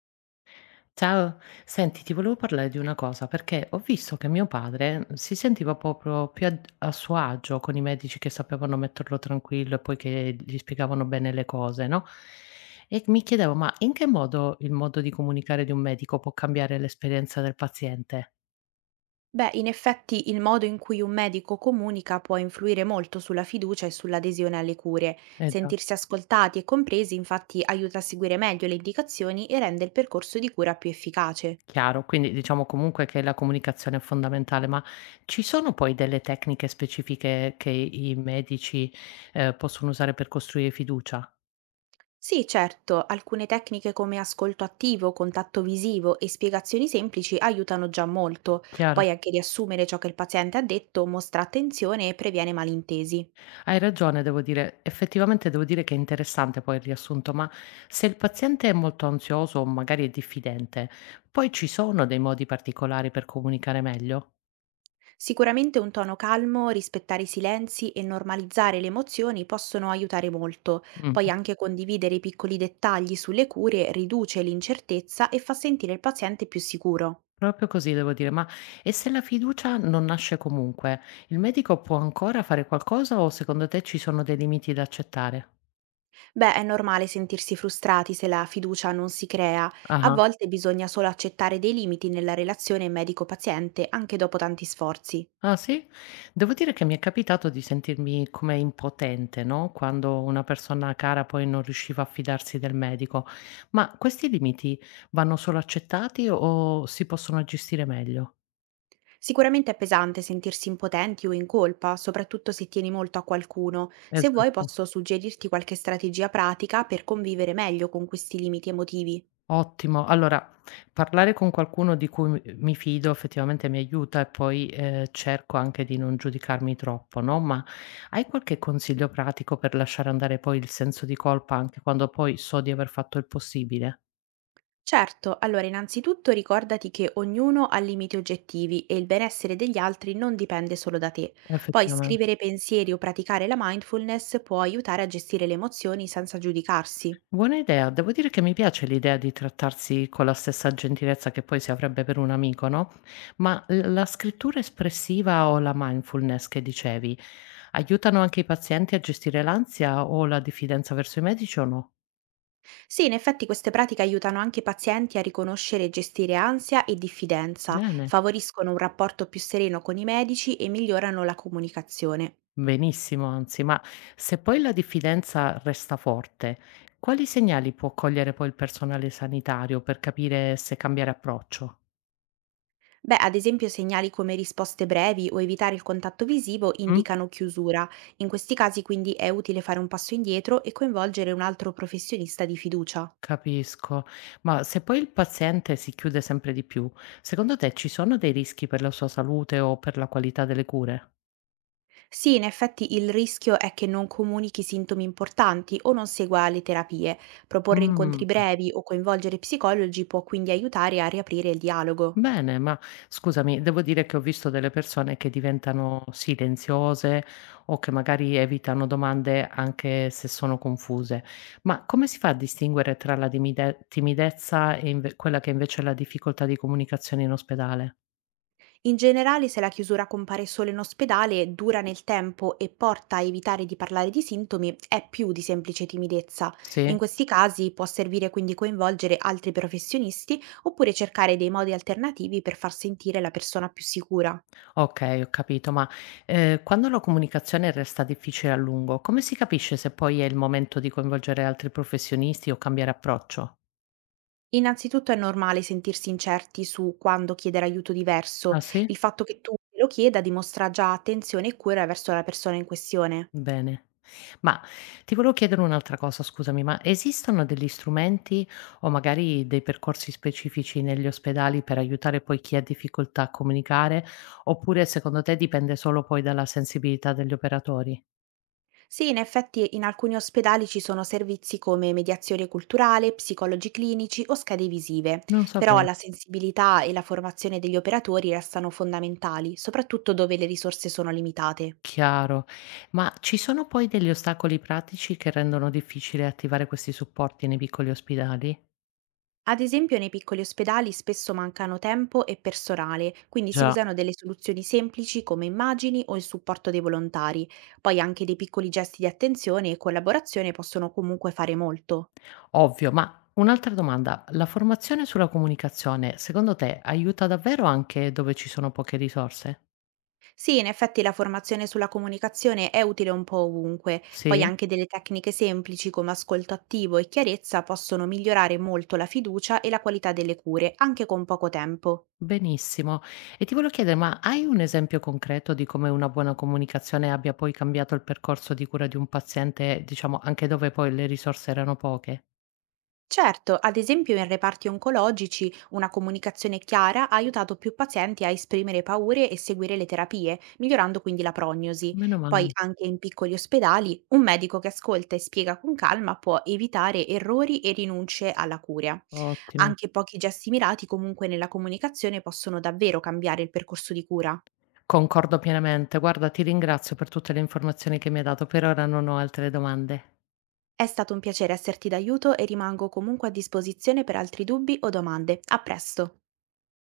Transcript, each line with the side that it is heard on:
left: Ciao, senti, ti volevo parlare di una cosa perché ho visto che mio padre si sentiva proprio più a suo agio con i medici che sapevano metterlo tranquillo e poi che gli spiegavano bene le cose, no? E mi chiedevo, ma in che modo il modo di comunicare di un medico può cambiare l'esperienza del paziente?
right: Beh, in effetti il modo in cui un medico comunica può influire molto sulla fiducia e sull'adesione alle cure.
left: Eh già,
right: Sentirsi ascoltati e compresi infatti aiuta a seguire meglio le indicazioni e rende il percorso di cura più efficace.
left: chiaro, quindi diciamo comunque che la comunicazione è fondamentale, ma ci sono poi delle tecniche specifiche che i medici possono usare per costruire fiducia?
right: Sì, certo, alcune tecniche come ascolto attivo, contatto visivo e spiegazioni semplici aiutano già molto.
left: Chiaro?
right: Poi anche riassumere ciò che il paziente ha detto mostra attenzione e previene malintesi.
left: Hai ragione, devo dire. Effettivamente devo dire che è interessante poi il riassunto, ma se il paziente è molto ansioso o magari è diffidente, poi ci sono dei modi particolari per comunicare meglio?
right: Sicuramente un tono calmo, rispettare i silenzi e normalizzare le emozioni possono aiutare molto.
left: Mm.
right: Poi anche condividere i piccoli dettagli sulle cure riduce l'incertezza e fa sentire il paziente più sicuro.
left: Proprio così, devo dire. Ma e se la fiducia non nasce comunque, il medico può ancora fare qualcosa o secondo te ci sono dei limiti da accettare?
right: Beh, è normale sentirsi frustrati se la fiducia non si crea. A
left: Ah.
right: volte bisogna solo accettare dei limiti nella relazione medico-paziente anche dopo tanti sforzi.
left: Ah sì? Devo dire che mi è capitato di sentirmi come impotente, no? Quando una persona cara poi non riusciva a fidarsi del medico. Ma questi limiti vanno solo accettati o si possono gestire meglio?
right: Sicuramente è pesante sentirsi impotenti o in colpa, soprattutto se tieni molto a qualcuno. Se vuoi
left: Esatto.
right: posso suggerirti qualche strategia pratica per convivere meglio con questi limiti emotivi.
left: Ottimo. Allora, parlare con qualcuno di cui mi fido effettivamente mi aiuta e poi cerco anche di non giudicarmi troppo, no? Ma hai qualche consiglio pratico per lasciare andare poi il senso di colpa anche quando poi so di aver fatto il possibile?
right: Certo, allora innanzitutto ricordati che ognuno ha limiti oggettivi e il benessere degli altri non dipende solo da te. Poi
left: Effettivamente.
right: scrivere pensieri o praticare la mindfulness può aiutare a gestire le emozioni senza giudicarsi.
left: Buona idea. Devo dire che mi piace l'idea di trattarsi con la stessa gentilezza che poi si avrebbe per un amico, no? Ma la scrittura espressiva o la mindfulness che dicevi, aiutano anche i pazienti a gestire l'ansia o la diffidenza verso i medici o no?
right: Sì, in effetti queste pratiche aiutano anche i pazienti a riconoscere e gestire ansia e diffidenza,
left: Bene,
right: favoriscono un rapporto più sereno con i medici e migliorano la comunicazione.
left: benissimo, anzi, ma se poi la diffidenza resta forte, quali segnali può cogliere poi il personale sanitario per capire se cambiare approccio?
right: Beh, ad esempio segnali come risposte brevi o evitare il contatto visivo
left: Mm?
right: indicano chiusura. In questi casi quindi è utile fare un passo indietro e coinvolgere un altro professionista di fiducia.
left: Capisco. Ma se poi il paziente si chiude sempre di più, secondo te ci sono dei rischi per la sua salute o per la qualità delle cure?
right: Sì, in effetti il rischio è che non comunichi sintomi importanti o non segua le terapie. Proporre incontri
left: Mh,
right: brevi o coinvolgere psicologi può quindi aiutare a riaprire il dialogo.
left: bene, ma scusami, devo dire che ho visto delle persone che diventano silenziose o che magari evitano domande anche se sono confuse. Ma come si fa a distinguere tra la timidezza e inve quella che invece è la difficoltà di comunicazione in ospedale?
right: In generale, se la chiusura compare solo in ospedale, dura nel tempo e porta a evitare di parlare di sintomi, è più di semplice timidezza. In
left: Sì?
right: questi casi può servire quindi coinvolgere altri professionisti oppure cercare dei modi alternativi per far sentire la persona più sicura.
left: Okay, ho capito, ma, quando la comunicazione resta difficile a lungo, come si capisce se poi è il momento di coinvolgere altri professionisti o cambiare approccio?
right: Innanzitutto è normale sentirsi incerti su quando chiedere aiuto diverso.
left: Ah sì?
right: Il fatto che tu lo chieda dimostra già attenzione e cura verso la persona in questione.
left: Bene. Ma ti volevo chiedere un'altra cosa, scusami, ma esistono degli strumenti o magari dei percorsi specifici negli ospedali per aiutare poi chi ha difficoltà a comunicare, oppure secondo te dipende solo poi dalla sensibilità degli operatori?
right: Sì, in effetti in alcuni ospedali ci sono servizi come mediazione culturale, psicologi clinici o schede visive,
left: Non
right: però
left: sapevo.
right: la sensibilità e la formazione degli operatori restano fondamentali, soprattutto dove le risorse sono limitate.
left: Chiaro. Ma ci sono poi degli ostacoli pratici che rendono difficile attivare questi supporti nei piccoli ospedali?
right: Ad esempio, nei piccoli ospedali spesso mancano tempo e personale, quindi si
left: Già.
right: usano delle soluzioni semplici come immagini o il supporto dei volontari. Poi anche dei piccoli gesti di attenzione e collaborazione possono comunque fare molto.
left: Ovvio, ma un'altra domanda, la formazione sulla comunicazione, secondo te aiuta davvero anche dove ci sono poche risorse?
right: Sì, in effetti la formazione sulla comunicazione è utile un po' ovunque,
left: Sì?
right: poi anche delle tecniche semplici come ascolto attivo e chiarezza possono migliorare molto la fiducia e la qualità delle cure, anche con poco tempo.
left: Benissimo. E ti volevo chiedere, ma hai un esempio concreto di come una buona comunicazione abbia poi cambiato il percorso di cura di un paziente, diciamo, anche dove poi le risorse erano poche?
right: Certo, ad esempio in reparti oncologici una comunicazione chiara ha aiutato più pazienti a esprimere paure e seguire le terapie, migliorando quindi la prognosi.
left: Meno
right: Poi
left: male,
right: anche in piccoli ospedali un medico che ascolta e spiega con calma può evitare errori e rinunce alla cura.
left: ottimo.
right: Anche pochi gesti mirati comunque nella comunicazione possono davvero cambiare il percorso di cura.
left: Concordo pienamente. Guarda, ti ringrazio per tutte le informazioni che mi hai dato. Per ora non ho altre domande.
right: È stato un piacere esserti d'aiuto e rimango comunque a disposizione per altri dubbi o domande. A presto!